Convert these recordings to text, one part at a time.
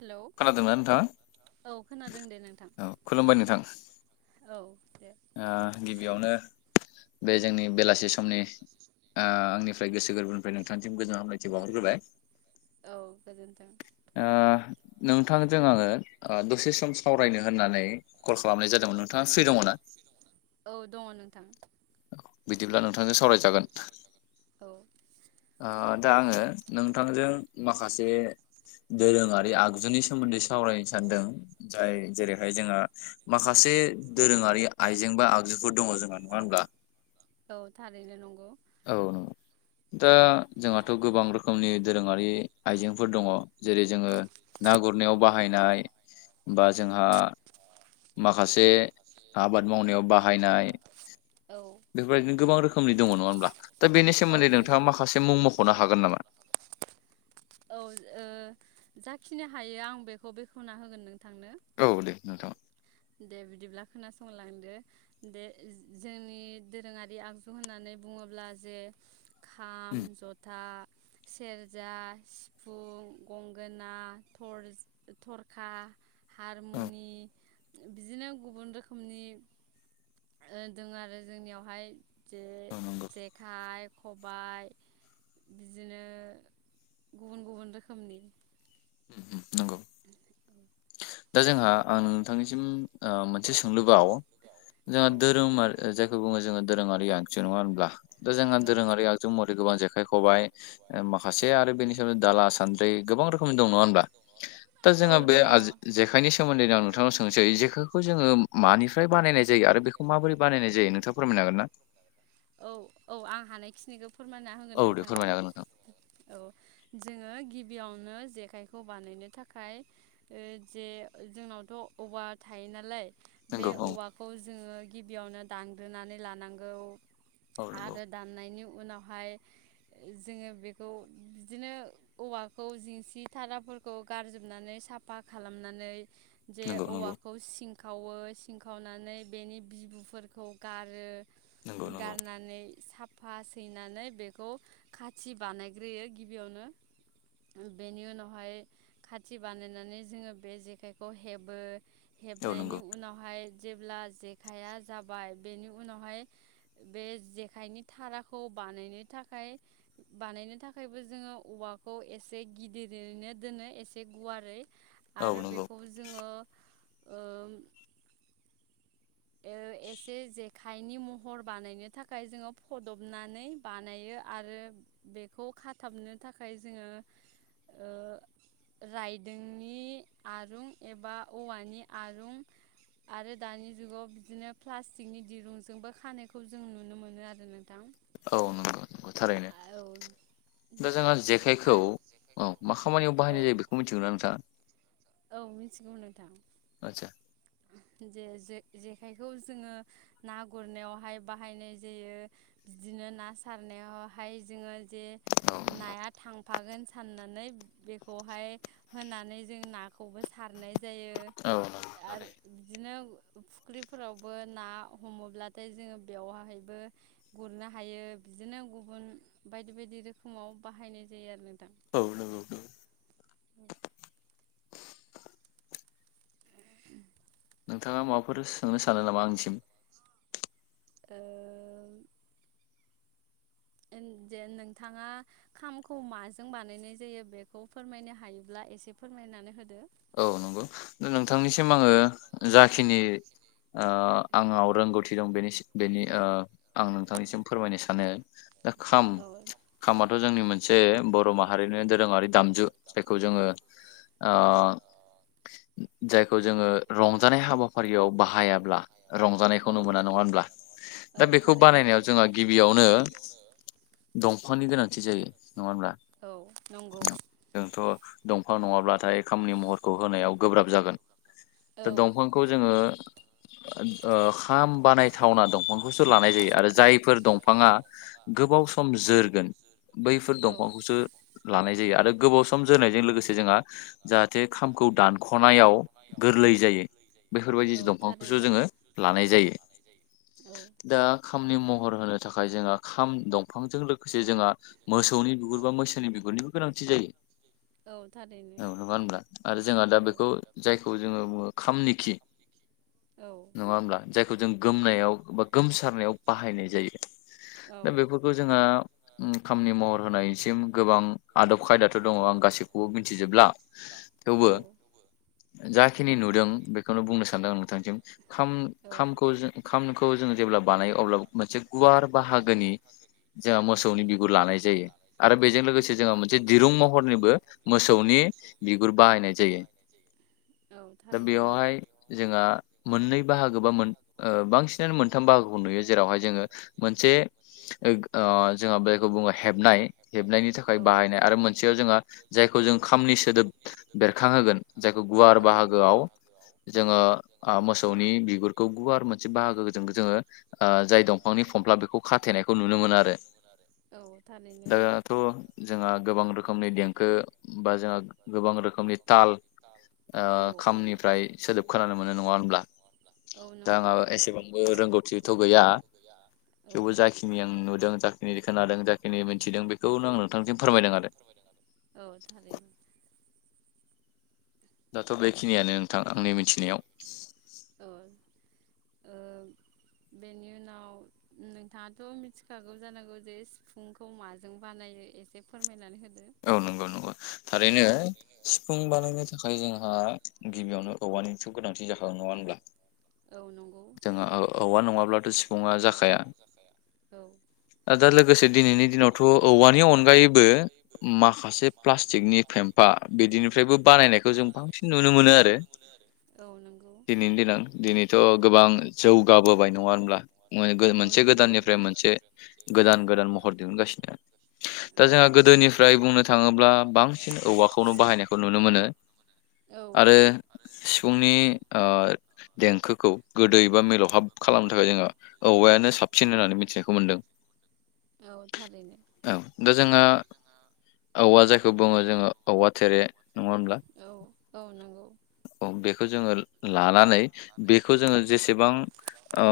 Hello खोनादोंना नोंथाङा औ खोनादों दे नोंथां औ खुलुमबाय नोंथां औ दे ओ गिबियावनो बे जोंनि बेलासि समनि ओ आंनिफ्राय गोसो गोरबोनिफ्राय नोंथांनिसिम गोजोन हामलायथि बावहरग्रोबाय औ गोजोन्थों ओ नोंथांजों आङो ओ दसे सम सावरायनो होननानै कल खालामनाय जादोंमोन नोंथाङा फ्रि दङ ना? औ दङ नोंथां बिदिब्ला नोंथांजों सावरायजागोन औ ओ दा आङो नोंथांजों माखासे दोरोङारि आगजु आगजुनि सोमोन्दै सावरायनो सानदों जाय जेरैहाय जोंहा माखासे दोरोङारि आइजें बा आगजुफोर दङ जोंहा नङा होनब्ला औ थारैनो नंगौ औ नंगौ दा जोंहाथ गोबां रोखोमनि दोरोङारि आइजेंफोर दङ जेरै जोङो ना गुरनायाव बाहायनाय बा जोंहा माखासे आबाद मावनायाव बाहायनाय औ नि दङ नङा हब्ला दा बेनि औ सोमोन्दै नोंथाङा नंगौ माखासे मुं मखनो हागोन नामा? औ ओ जाखिनि हायो आं बेखौ बेखेवना होगोन नोंथां नों। औ दे नोंथाङा थांनो दे बिदिब्ला खोनासंलांदो। दे जोंनि दोरोङारि आगजु होननानै बुङोब्ला जे उम खाम जथा सेरजा सिफुं गंगोना थरस थरखा औ हारमुनि बिदिनो गुबुन रोखोमनि दो आरो जोंनियावहाय। जेरै औ नंगौ जेखाय खबाय बिदिनो गुबुन गुबुन रोखोमनि नंगौ [unintelligible] दा जोंहा आं नोंथांनिसिम मोनसे सोंलु ओवाव जोंहा औ दोरोम आरो जायखौ बुङो जोङो दोरोङारि आगजु नङा होनब्ला दा जोंहा औ दोरोङारि आगजु महरै गोबां जेखाय खबाय ओ माखासे आरो बेनि सायावनो दाला सान्द्रै गोबां रो खम दं नङा होनब्ला दा औ जोंहा बे दङ आजि जेखायनि सोमोन्दै आ नोंथांनाव सोंनोसै जेखायखौ जोङो मानिफ्राय बानायनाय जायो आरो बेखौ माबोरै बानायनाय जायो नोंथाङा फोरमायनो हागोन ना? औ औ आं हानायखिनिखौ फोरमायना होगोन औ दे नोंथांनो फोरमायनो हागोन नोंथां औ जोङो गिब गिबियावनो जेखायखौ बानायनो थाखाय ओ जे जोंनावथ औवा थायो नालाय बे नंगौ औ औवाखौ जोङो गिबियावनो दानग्रोनानै लानांगौ औ नंगौ आरो दान नायनि उन उनावहाय जोङो बेखौ बिदिनो औवाखौ जिंसि थाराफोरखौ गारजोबनानै साफा खालामनानै जे नंगौ नंगौ औवाखौ सिं खावो सिंखावनानै बेनि बिबुफोरखौ गारो नंगौ नंगौ गारनानै साफ फासैनानै बेखौ खाथि बानायग्रोयो गिबियावनो बेनि उनावहाय खाथि बानायनानै जोङो बे जेखाइखौ हेबो औ हेबनायनि नंगौ उनावहाय जेब्ला जेखाइया जाबाय बेनि उनावहाय बे जेखाइनि थाराखौ बानायनो थाखाय बानायनो थाखायबो जोङो औवाखौ एसे गिदिरैनो दोनो एसे गुवारै औ आरो नंगौ बेखौ जोङो एउ एसे जेक खायनि महर बानायनो थाखाय जोङो फदबनानै बानायो आरो बेखौ खाथाबनो थाखाय जोङो ओ रायदोंनि आरुं एबा औवानि आरुं आरो दानि जुगाव बिदिनो प्लास्टिकनि दिरुंजोंबो खानायखौ जों नुनो मोनो आरो ना औ नंगौ नंगौ थारैनो औ दा जोंहा जेखाइखौ आं औ मा खामानियाव औ बाहायनाय जायो बेखौ मिथिगौना नोंथाङा? औ मिथिगौ नोंथां। आदसा जे-जे-जेखायखौ जोङो ना गुरनायावहाय बाहायनाय जायो। बिदिनो ना सारनायावहाय जोङो जे औ नाया थांफागोन साननानै बेखौहाय होनानै जों नाखौबो सारनाय जायो औ नंगौ थारैनो आरो बिदिनो फुख्रिफोरावबो ना हमोब्लाथाय जोङो बेवहाहायबो गुरनो हायो बिदिनो गुबुन बायदि बायदि रोखोमाव बाहायनाय जायो आरो नोंथां। औ नंगौ [inaudible] नोंथाङा माबाफोर सोंनो सानो नामा आंनिसिम ओ औ जेन नोंथाङा खामखौ माजों बानायनाय जायो बेखौ फोरमायनो हायोब्ला एसे फोरमायनानै होदो। औ नंगौ दा नोंथांनिसिम आङो जाखिनि ओ आंनाव रोंगौथि दं बेनि बेनि ओ आं नोंथांनिसिम फोरमायनो सानो दा खाम औ खामाथ' जोंनि मोन मोनसे बर' माहारिनो दोरोङारि दामजु जायखौ जोङो ओ जायखौ जोङो रंजानाय हाबाफारियाव बाहायाब्ला औ रंजानायखौनो मोना नङा होनब्ला औ दा बेखौ थारैनो बानायनायाव जोंहा गिबियावनो दंफांनि गोनांथि जायो नङा होनबा। औ नंगौ दंफां नङाब्लाथाय खामनि महर खौ होनायाव गोब्राब जागोन औ दा दंफांखौ जोङो ओ खाम बानायथावना दंफांखौसो लानाय जायो आरो जाय फोर दंफाङा गोबाव सम जोरगोन बैफोर औ दंफांखौसो लानाय जायो आरो गोबाव सम जोरनायजों लोगोसे जोंहा जाहाथे खामखौ दानख'नायाव गोरलै जायो बेफोरबायदि औ दंफांखौसो थारैनो जोङो लानाय जायो। औ दा खामनि महर होनो थाखाय जोङो खाम दंफांजों लोगोसे जोंहा मोसौनि बिगुर बा मैसोनि बिगुरनिबो गोनांथि जायो। औ थारैनो औ नङा होनब्ला आरो जोंहा दा औ बेखौ जायखौ जोङो बुङो खामनि खि औ नङा होनब्ला जा यखौ जों गोमनायाव बा गोमसारनायाव बाहायनाय जायो औ दा बेफोरखौ जोंहा ओ खामनि महर होनाय सिम गोबां आदब खायदाथ' दङ आं गासैखौबो मिथिजोबला थेवबो औ जाखिनि नुदों बेखौनो बुंनो सानदों आं नोंथांसिम औ खाम-खामखौ जों खामखौ जों जेब्ला बानायो अब्ला मोनसे गुवार बाहागोनि जोंहा मोसौनि बिगुर लानाय जायो आरो बेजों लोगोसे मोनसे दिरुं महरनिबो मोसौनि बि गुर बाहायनाय जायो। औ दा थारैनो बेयावहाय जोंहा मोननै बाहागो बा मोन बांसिनानो मोनथाम बाहागोखौ नुयो जेरावहाय जोङो मोनसे ओ जोंहा बेखौ बुङो हेबनाय हेबनायनि थाखाय थाखाय औ बाहायनाय आरो मोनसेयाव जोंहा जायखौ जों खामनि सोदोब बेरखांहोगोन जायखौ गुवार औ बाहागोआव जोङो ओ मोसौनि बिगुरखौ गुवार मोनसे बाहागोजों जोङो ओ जाय दंफांनि फमफ्ला बेखौ खाथेनायखौ नुनो मोनो आरो औ थारैनो दाथ' जोंहा गोबां रोखोमनि देंखो बा जों गोबां रोखोमनि ताल औ ओ खामनिफ्राय सोदोब खोनानो मोनो नङा होनब्ला? सोदोब औ दा नंगौ आंहा एसेबांबो रोंगौथिथ' गैया औ थेवबो जाखिनि आं नुदों जाखिनि खोनादों जाखिनि मोनथिदों बे खौनो आं नोंथांनिसिम फोरमायदों आरो। औ थारैनो दाथ' बेखिनियानो नोंथां आंनि मिथिनायाव। औ ओ बेनि उनाव नोंथाङाथ' मिथिखागौ जानांगौ जे सिफुंखौ माजों बानायो एसे फोरमायनानै होदो औ नंगौ नंगौ थारैनो सिफुं बानायनो थाखाय जोंहा गिबियावनो औवानिथ' गोनांथि जाखागोन नङा होनब्ला? औ नंगौ जोंहा औ-औवा नङाब्लाथ' सिफुङा जाखाया औ आ दा लोगोसे दिनैनि दिनावथ' औवानि अनगायैबो माखासे प्लास्टिकनि फेम्फा बिदिनिफ्रायबो बानायनायखौ जों बांसिन नुनो मोनो आरो औ नंगौ दिनैनि देनां दिनै थ गोबां जौगाबोबाय नङा होनब्ला औ मो-मोनसे नंगौ गोदाननिफ्राय मोनसे गोदान गोदान महर दिहुनगासिनो। दा औ जोंहा थारैनो गोदोनि फ्राय बुंनो थाङोब्ला बांसिन औवाखौनो बाहायनायखौ नुनो मोनो औ आरो सिफुंनि ओ देंखोखौ गोदै बा मिलौहाब खालामनो थाखाय जोंहा औवायानो साबसिन होननानै मिथिनायखौ मोनदों। औ थारैनो औ दा जोंहा औवा जायखौ बुङो जोङो औवा थेरे नङा होनब्ला? औ औ नंगौ औ बेखौ जोङो ला-लानानै बेखौ जोङो जेसेबां ओ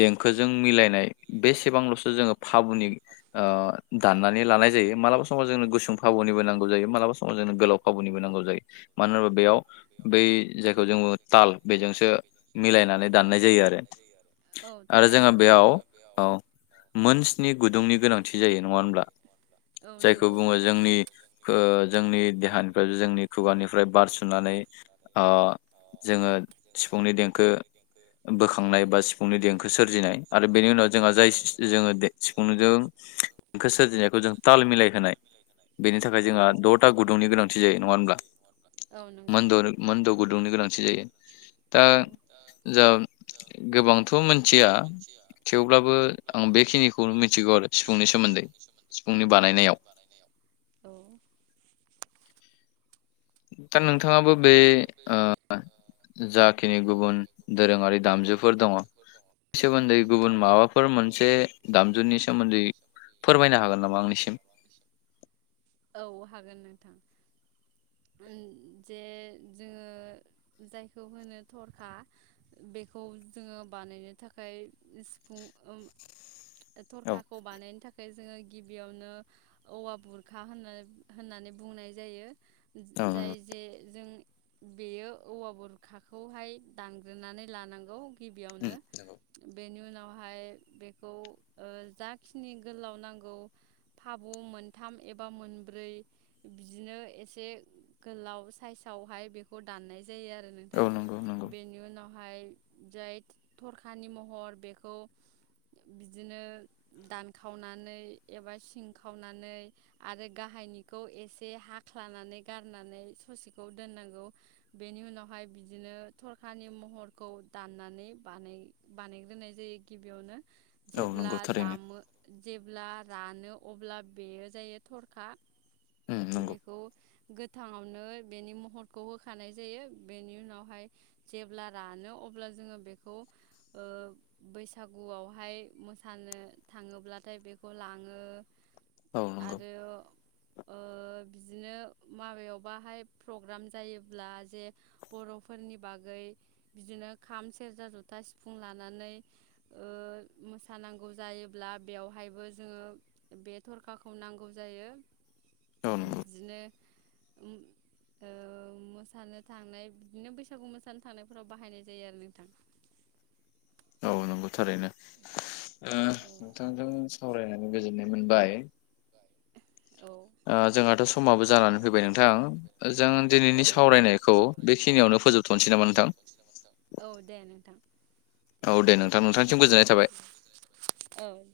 देंखोजों मिलायनाय बेसेबांल'सो जोङो फाबुनि ओ दानानै लानाय मालाबा समाव जोंनो गुसुं फाबुनिबो नांगौ जायो मालाबा समाव जोंनो गोलाव फाबुनिबो नांगौ जायो मानो होनबा बेयाव बै जायखौ जों ताल बेजोंसो मिलायनानै दाननाय जायो आरो औ आरो थारैनो जोंहा नंगौ बेयाव ओ मोन स्नि नि गुदुंनि गोनांथि जायो नङा होमब्ला? औ जायखौ नंगौ बुङो जोंनि ओ जोंनि देहानिफ्राय जोंनि खुगानिफ्राय बारसुनानै ओ जोङो सिफुंनि देंखो बोखांनाय बा सिफुंनि देंखो सोरजिनाय आरो बेनि उनाव जोंहा जाय जोङो जों खो सोरजिनायखौ जों ताल मिलाय होनाय बेनि थाखाय औ जोंहा द'था गुदुंनि गोनांथि जायो नङा होनब्ला? औ नंगौ मोनद' मोनद' गुदुंनि गोनांथि जायो। दा औ जा गोबांथ' मोनथिया थेवब्लाबो आं बेखिनिखौ नो मिथिगौ आरो सिफुंनि सोमोन्दै सिफुंनि बानायनायाव। बानायनायाव औ। [inaudible] दा नोंथाङाबो बे ओ जाखिनि गुबुन दोरोङारि दामजुफोर दङ' बेनि सोमोन्दै गुबुन माबाफोर मोनसे दामजुनि सोमोन्दै फोरमायनो हागोन नामा आंनिसिम? उ। जे जोङो जायखौ होनो थरखा बेखौ जोङो बानायनो थाखाय सिफुं औ थरखाखौ बानायनो थाखाय जोङो गिबियावनो औवा बुरखा होनो होननानै बुंनाय जायो। औ जाय जों बेयो औवा बुरखाखौहाय दानग्रोनानै लानांगौ। उम गिबियावनो नंगौ बेनि उनाव बेहाय बेखौ जाखिनि गोलाव नांगौ फाबु मोनथाम एबा मोनब्रै बिदिनो एसे गोलाव साइसावहाय बेखौ दाननाय जायो। जायो आरो औ नोंथां नंगौ नंगौ बेनि उनाव फाय जाय थरखानि महर बेखौ बिदिनो दानखावनानै एबा सिं खावनानै आरो गाहायनिखौ एसे हाख्लानानै गार नानै ससेखौ दोननांगौ बेनि उनावहाय बिदिनो थरखानि महरखौ दाननानै बानाय बानायग्रोनाय जायो गिबियावनो औ जेब्ला नंगौ थारैनो दामो जे अब्ला रानो अब्ला बेयो जायो थरखा उम नंगौ बेखौ गोथाङावनो बेनि महरखौ होखानाय जायो बेनि उनावहाय जेब्ला रानो अब्ला जोङो बेखौ बैसागुआवहाय मोसानो थाङोब्लाथाय बेखौ लाङो औ नंगौ आरो ओ बिदिनो माबायावबाहाय प्रग्राम जायोब्ला जे बर'फोरनि बागै बिदिनो खाम सेरजा जथा सिफुं लानानै ओ मोसानांगौ जायोब्ला बेवहायबो जोङो बे थरखाखौ नांगौ जायो औ नंगौ बिदिनो मोसानो थांनाय बिदिनो बैसागु मोसानो थांनायफोराव बाहायनाय जायो आरो नोंथां औ नंगौ थारैनो। नोंथां नोंथांजों सावरायनाय गोजोननाय मोनबाय औ जोंहाथ समाबो जानानै फैबाय नोंथां जों औ दिनैनि सावरायनायखौ बेखिनियावनो फोजोबथनोसै नामा नोंथां औ दे नोंथां औ दे नोंथां नोंथांनिसिम गोजोननाय थाबाय। औ